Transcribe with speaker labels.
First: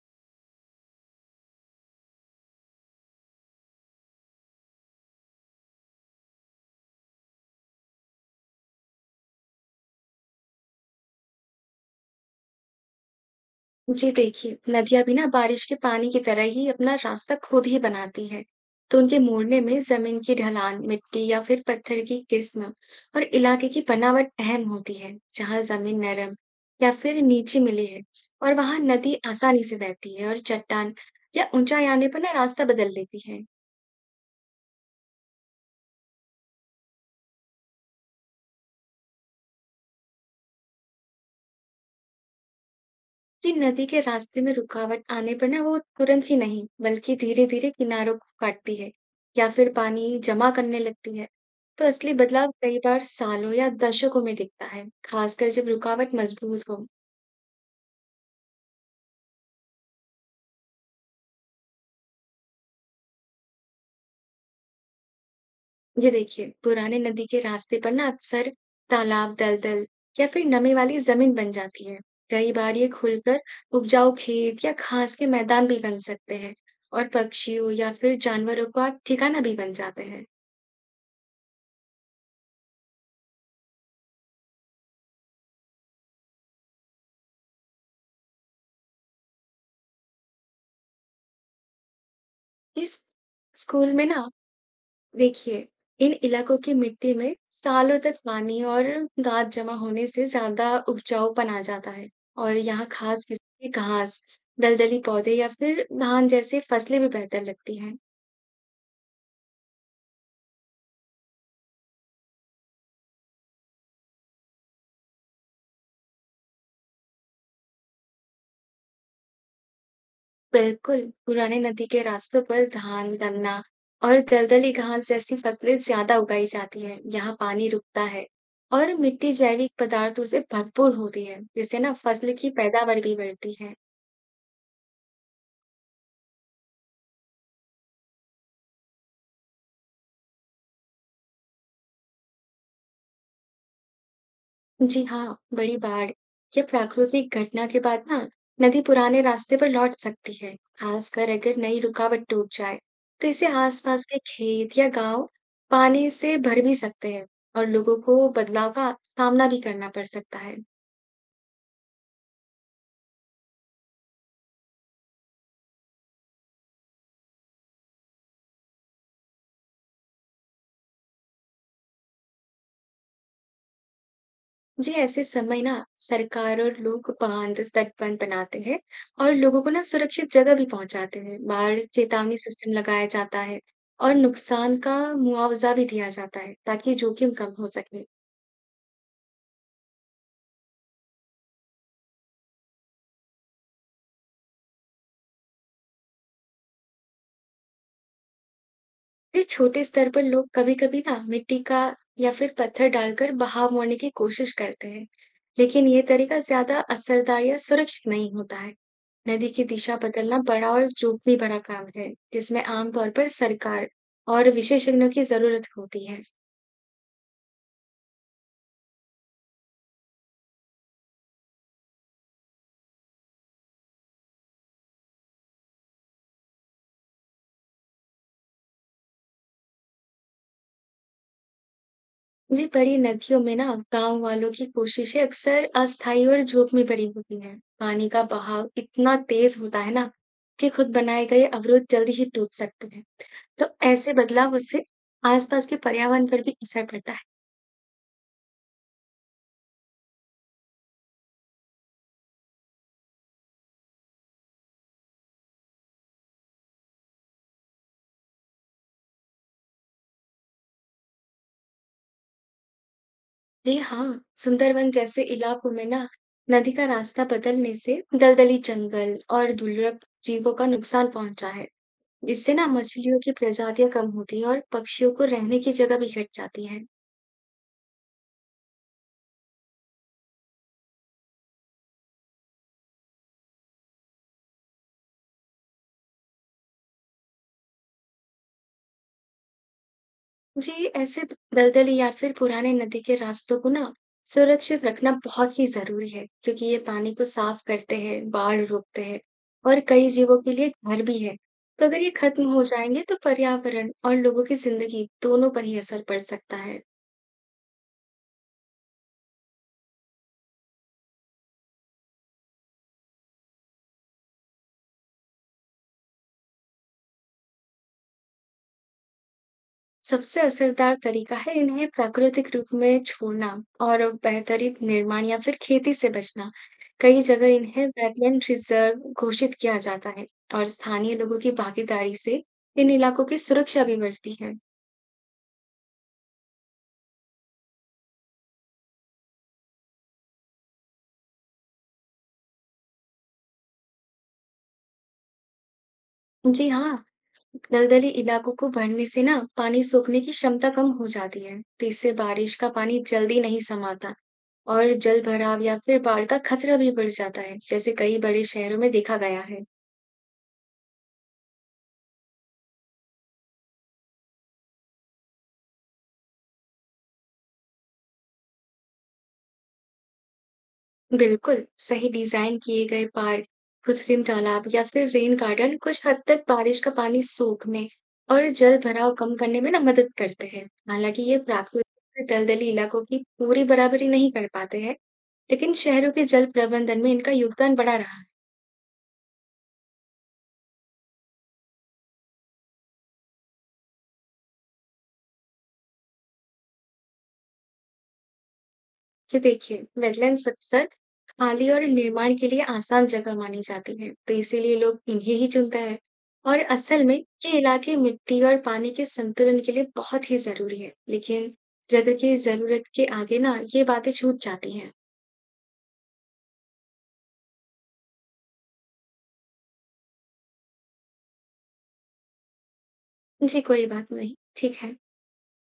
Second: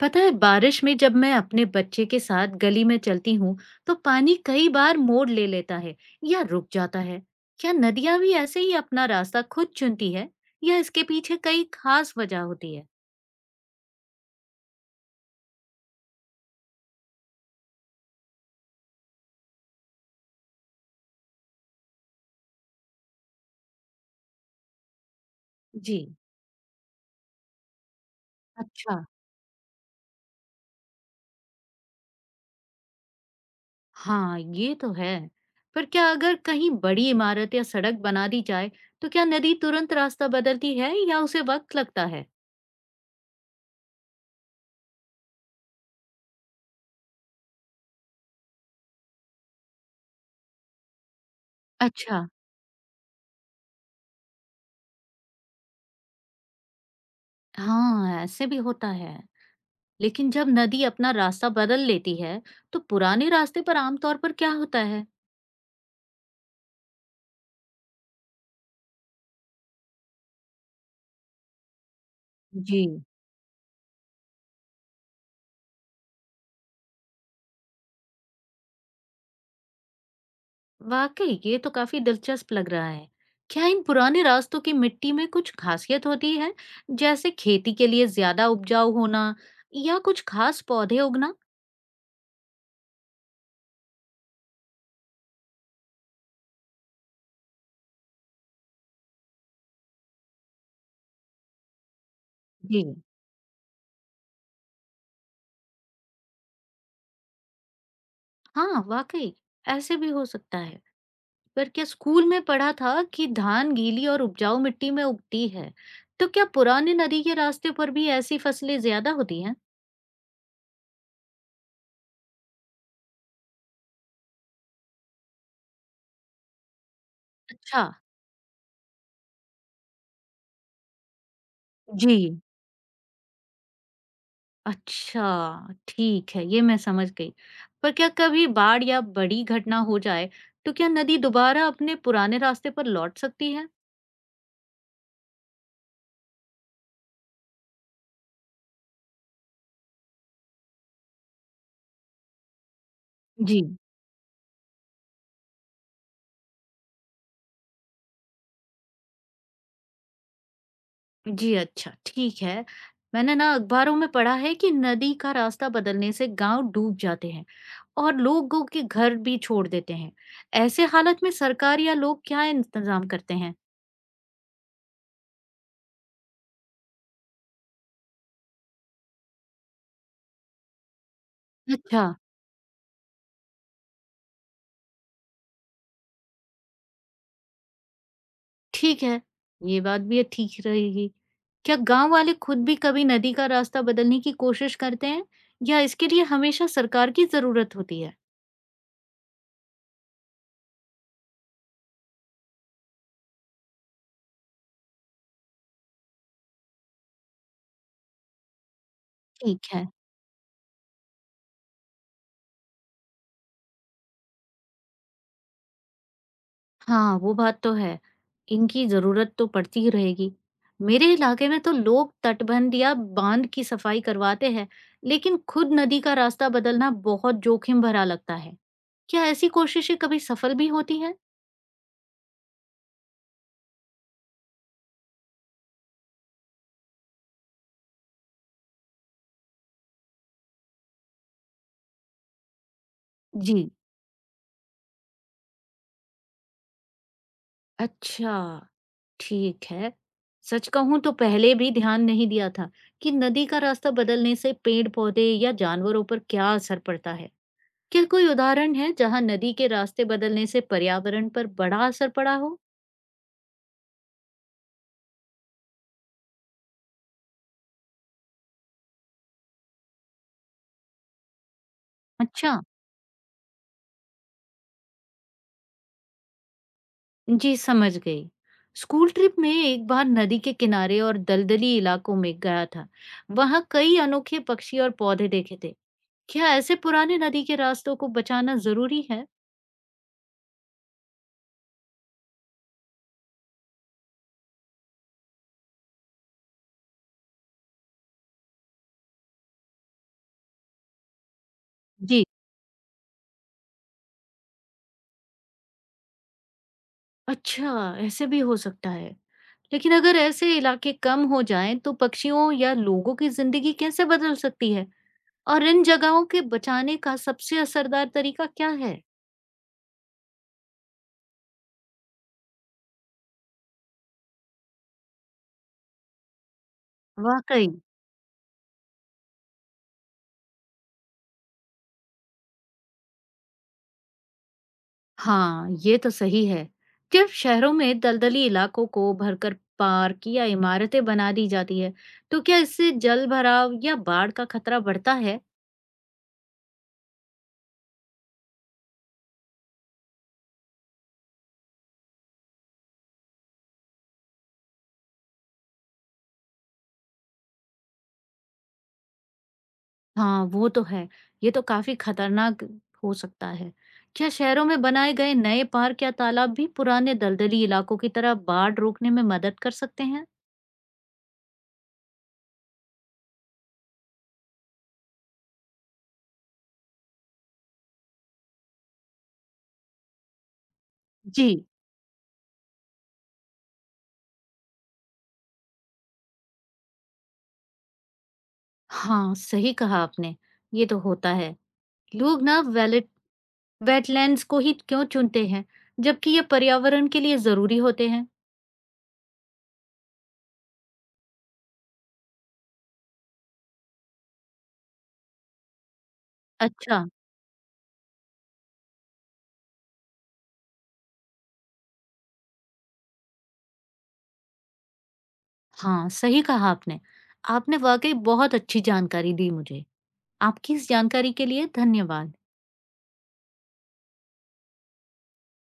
Speaker 1: पता है, बारिश में जब मैं अपने बच्चे के साथ गली में चलती हूँ, तो पानी कई बार मोड़ ले लेता है या रुक जाता है। क्या नदियां भी ऐसे ही अपना रास्ता खुद चुनती है, या इसके पीछे कई खास वजह होती है?
Speaker 2: जी देखिए, नदियाँ भी ना बारिश के पानी की तरह ही अपना रास्ता खुद ही बनाती हैं। तो उनके मोड़ने में जमीन की ढलान, मिट्टी या फिर पत्थर की किस्म और इलाके की बनावट अहम होती है। जहाँ
Speaker 1: जी।
Speaker 2: जमीन नरम या फिर नीची मिली है और वहाँ
Speaker 1: अच्छा।
Speaker 2: नदी आसानी से बहती है और चट्टान या ऊंचाई आने पर ना रास्ता बदल देती है।
Speaker 1: हाँ, ये तो है। पर क्या अगर कहीं बड़ी इमारत या सड़क बना दी जाए, तो क्या नदी तुरंत रास्ता बदलती है या उसे वक्त लगता है?
Speaker 2: जी, नदी के रास्ते में रुकावट आने पर ना वो तुरंत ही नहीं, बल्कि धीरे-धीरे किनारों को काटती है या फिर पानी जमा करने लगती है। तो असली
Speaker 1: अच्छा।
Speaker 2: बदलाव कई बार सालों या दशकों में दिखता है, खासकर जब रुकावट मजबूत हो।
Speaker 1: हाँ, ऐसे भी होता है। लेकिन जब नदी अपना रास्ता बदल लेती है, तो पुराने रास्ते पर आमतौर पर क्या होता है?
Speaker 2: ये देखिए, पुराने नदी के रास्ते पर ना अक्सर तालाब, दलदल या फिर नमी वाली जमीन बन जाती है। कई बार
Speaker 1: जी।
Speaker 2: ये खुलकर उपजाऊ खेत या घास के मैदान भी बन सकते हैं और पक्षियों या फिर जानवरों का ठिकाना भी बन जाते हैं।
Speaker 1: वाकई ये तो काफी दिलचस्प लग रहा है। क्या इन पुराने रास्तों की मिट्टी में कुछ खासियत होती है, जैसे खेती के लिए ज्यादा उपजाऊ होना या कुछ खास पौधे उगना?
Speaker 2: इस स्कूल में ना देखिए, इन इलाकों की मिट्टी में सालों तक पानी और गाद जमा होने से ज्यादा उपजाऊपन आ जाता है और
Speaker 1: जी।
Speaker 2: यहाँ खास किस्म की घास, दलदली पौधे या फिर धान जैसी फसलें भी बेहतर लगती हैं।
Speaker 1: हाँ, वाकई ऐसे भी हो सकता है। पर क्या स्कूल में पढ़ा था कि धान गीली और उपजाऊ मिट्टी में उगती है, तो क्या पुराने नदी के रास्ते पर भी ऐसी फसलें ज्यादा होती हैं?
Speaker 2: बिल्कुल, पुराने नदी के रास्तों पर धान, गन्ना और दलदली घास जैसी फसलें ज्यादा उगाई जाती हैं। यहाँ पानी
Speaker 1: अच्छा।
Speaker 2: रुकता है और मिट्टी जैविक पदार्थों से भरपूर होती है, जिससे ना
Speaker 1: जी।
Speaker 2: फसल की पैदावार भी बढ़ती है।
Speaker 1: अच्छा, ठीक है, ये मैं समझ गई। पर क्या कभी बाढ़ या बड़ी घटना हो जाए, तो क्या नदी दोबारा अपने पुराने रास्ते पर लौट सकती है?
Speaker 2: जी हाँ, बड़ी बाढ़ या प्राकृतिक घटना के बाद ना नदी पुराने रास्ते पर लौट सकती है, खासकर अगर नई रुकावट टूट जाए। तो इसे
Speaker 1: जी।
Speaker 2: आसपास के खेत या गांव पानी से भर भी सकते हैं और लोगों को बदलाव का सामना भी करना पड़ सकता है।
Speaker 1: जी अच्छा, ठीक है। मैंने अखबारों में पढ़ा है कि नदी का रास्ता बदलने से गांव डूब जाते हैं और लोगों के घर भी छोड़ देते हैं। ऐसे हालत में सरकार या लोग क्या इंतजाम करते हैं?
Speaker 2: जी ऐसे समय ना सरकार और लोग बांध तटबंध बनाते हैं और लोगों को ना सुरक्षित जगह भी पहुंचाते हैं। बाढ़
Speaker 1: अच्छा।
Speaker 2: चेतावनी सिस्टम लगाया जाता है और नुकसान का मुआवजा भी दिया जाता है ताकि जोखिम कम हो सके।
Speaker 1: ठीक है, ये बात भी ठीक रहेगी। क्या गाँव वाले खुद भी कभी नदी का रास्ता बदलने की कोशिश करते हैं, या इसके लिए हमेशा सरकार की ज़रूरत होती है?
Speaker 2: ये छोटे स्तर पर लोग कभी-कभी ना मिट्टी का या फिर पत्थर डालकर बहाव मोड़ने की कोशिश करते हैं, लेकिन ये तरीका ज्यादा असरदार या सुरक्षित नहीं होता है। नदी की
Speaker 1: ठीक है।
Speaker 2: दिशा बदलना बड़ा और जोखिम भरा काम है, जिसमें आमतौर पर सरकार और विशेषज्ञों की जरूरत होती है।
Speaker 1: हाँ, वो बात तो है। इनकी ज़रूरत तो पड़ती ही रहेगी। मेरे इलाके में तो लोग तटबंध या बांध की सफाई करवाते हैं, लेकिन खुद नदी का रास्ता बदलना बहुत जोखिम भरा लगता है। क्या ऐसी कोशिशें कभी सफल भी होती हैं?
Speaker 2: जी, बड़ी नदियों में ना गांव वालों की कोशिशें अक्सर अस्थायी और जोखिम भरी होती हैं। पानी का बहाव इतना तेज होता है ना कि खुद बनाए गए अवरोध जल्दी ही टूट सकते हैं। तो
Speaker 1: जी।
Speaker 2: ऐसे बदलावों से आसपास के पर्यावरण पर भी असर पड़ता है।
Speaker 1: अच्छा। ठीक है। सच कहूँ तो पहले भी ध्यान नहीं दिया था कि नदी का रास्ता बदलने से पेड़-पौधे या जानवरों पर क्या असर पड़ता है। क्या कोई उदाहरण है जहाँ नदी के रास्ते बदलने से पर्यावरण पर बड़ा असर पड़ा हो?
Speaker 2: जी हाँ, सुंदरबन जैसे इलाकों में ना नदी का रास्ता बदलने से दलदली जंगल और दुर्लभ जीवों का नुकसान पहुंचा है। इससे
Speaker 1: अच्छा।
Speaker 2: ना मछलियों की प्रजातियां कम होती है और पक्षियों को रहने की जगह भी घट जाती है।
Speaker 1: जी समझ गई। स्कूल ट्रिप में एक बार नदी के किनारे और दलदली इलाकों में गया था। वहाँ कई अनोखे पक्षी और पौधे देखे थे। क्या ऐसे पुराने नदी के रास्तों को बचाना ज़रूरी है?
Speaker 2: जी ऐसे दलदल या फिर पुराने नदी के रास्तों को ना सुरक्षित रखना बहुत ही जरूरी है, क्योंकि ये पानी को साफ करते हैं, बाढ़ रोकते हैं और कई जीवों के लिए घर भी है। तो अगर ये
Speaker 1: जी।
Speaker 2: खत्म हो जाएंगे तो पर्यावरण और लोगों की जिंदगी दोनों पर ही असर पड़ सकता है।
Speaker 1: अच्छा, ऐसे भी हो सकता है। लेकिन अगर ऐसे इलाके कम हो जाएँ, तो पक्षियों या लोगों की ज़िंदगी कैसे बदल सकती है? और इन जगहों के बचाने का सबसे असरदार तरीका क्या है?
Speaker 2: सबसे असरदार तरीका है इन्हें प्राकृतिक रूप में छोड़ना और बेहतरीन निर्माण या फिर खेती से बचना। कई जगह
Speaker 1: वाकई।
Speaker 2: इन्हें वेटलैंड रिजर्व घोषित किया जाता है और स्थानीय लोगों की भागीदारी से इन इलाकों की सुरक्षा भी बढ़ती है।
Speaker 1: हाँ, ये तो सही है। जब शहरों में दलदली इलाकों को भरकर पार्क या इमारतें बना दी जाती है, तो क्या इससे जल भराव या बाढ़ का खतरा बढ़ता है?
Speaker 2: जी हाँ, दलदली इलाकों को भरने से ना पानी सोखने की क्षमता कम हो जाती है, तो इससे बारिश का पानी जल्दी नहीं समाता और जल भराव या फिर बाढ़ का खतरा भी बढ़ जाता है, जैसे कई बड़े शहरों में देखा गया है।
Speaker 1: हाँ, वो तो है। ये तो काफ़ी खतरनाक हो सकता है। क्या शहरों में बनाए गए नए पार्क या तालाब भी पुराने दलदली इलाकों की तरह बाढ़ रोकने में मदद कर सकते हैं?
Speaker 2: बिल्कुल, सही डिज़ाइन किए गए पार्क, कृत्रिम तालाब या फिर रेन गार्डन कुछ हद तक बारिश का पानी सोखने और जल-भराव कम करने में ना मदद करते हैं। हालाँकि ये
Speaker 1: जी।
Speaker 2: प्राकृतिक दलदली इलाकों की पूरी बराबरी नहीं कर पाते हैं, लेकिन शहरों के जल प्रबंधन में इनका योगदान बड़ा रहा है।
Speaker 1: हाँ, सही कहा आपने। ये तो होता है। लोग ना वेलेट वेटलैंड्स को ही क्यों चुनते हैं, जबकि ये पर्यावरण के लिए ज़रूरी होते हैं?
Speaker 2: जी देखिए, वेटलैंड्स अक्सर खाली और निर्माण के लिए आसान जगह मानी जाती है, तो इसीलिए लोग इन्हें ही चुनते हैं। और
Speaker 1: अच्छा।
Speaker 2: असल में ये इलाके मिट्टी और पानी के संतुलन के लिए बहुत ही जरूरी है, लेकिन जगह की जरूरत के आगे ना ये बातें छूट जाती हैं।
Speaker 1: हाँ, सही कहा आपने। आपने वाक़ई बहुत अच्छी जानकारी दी मुझे। आपकी इस जानकारी के लिए धन्यवाद।
Speaker 2: जी कोई बात नहीं, ठीक है।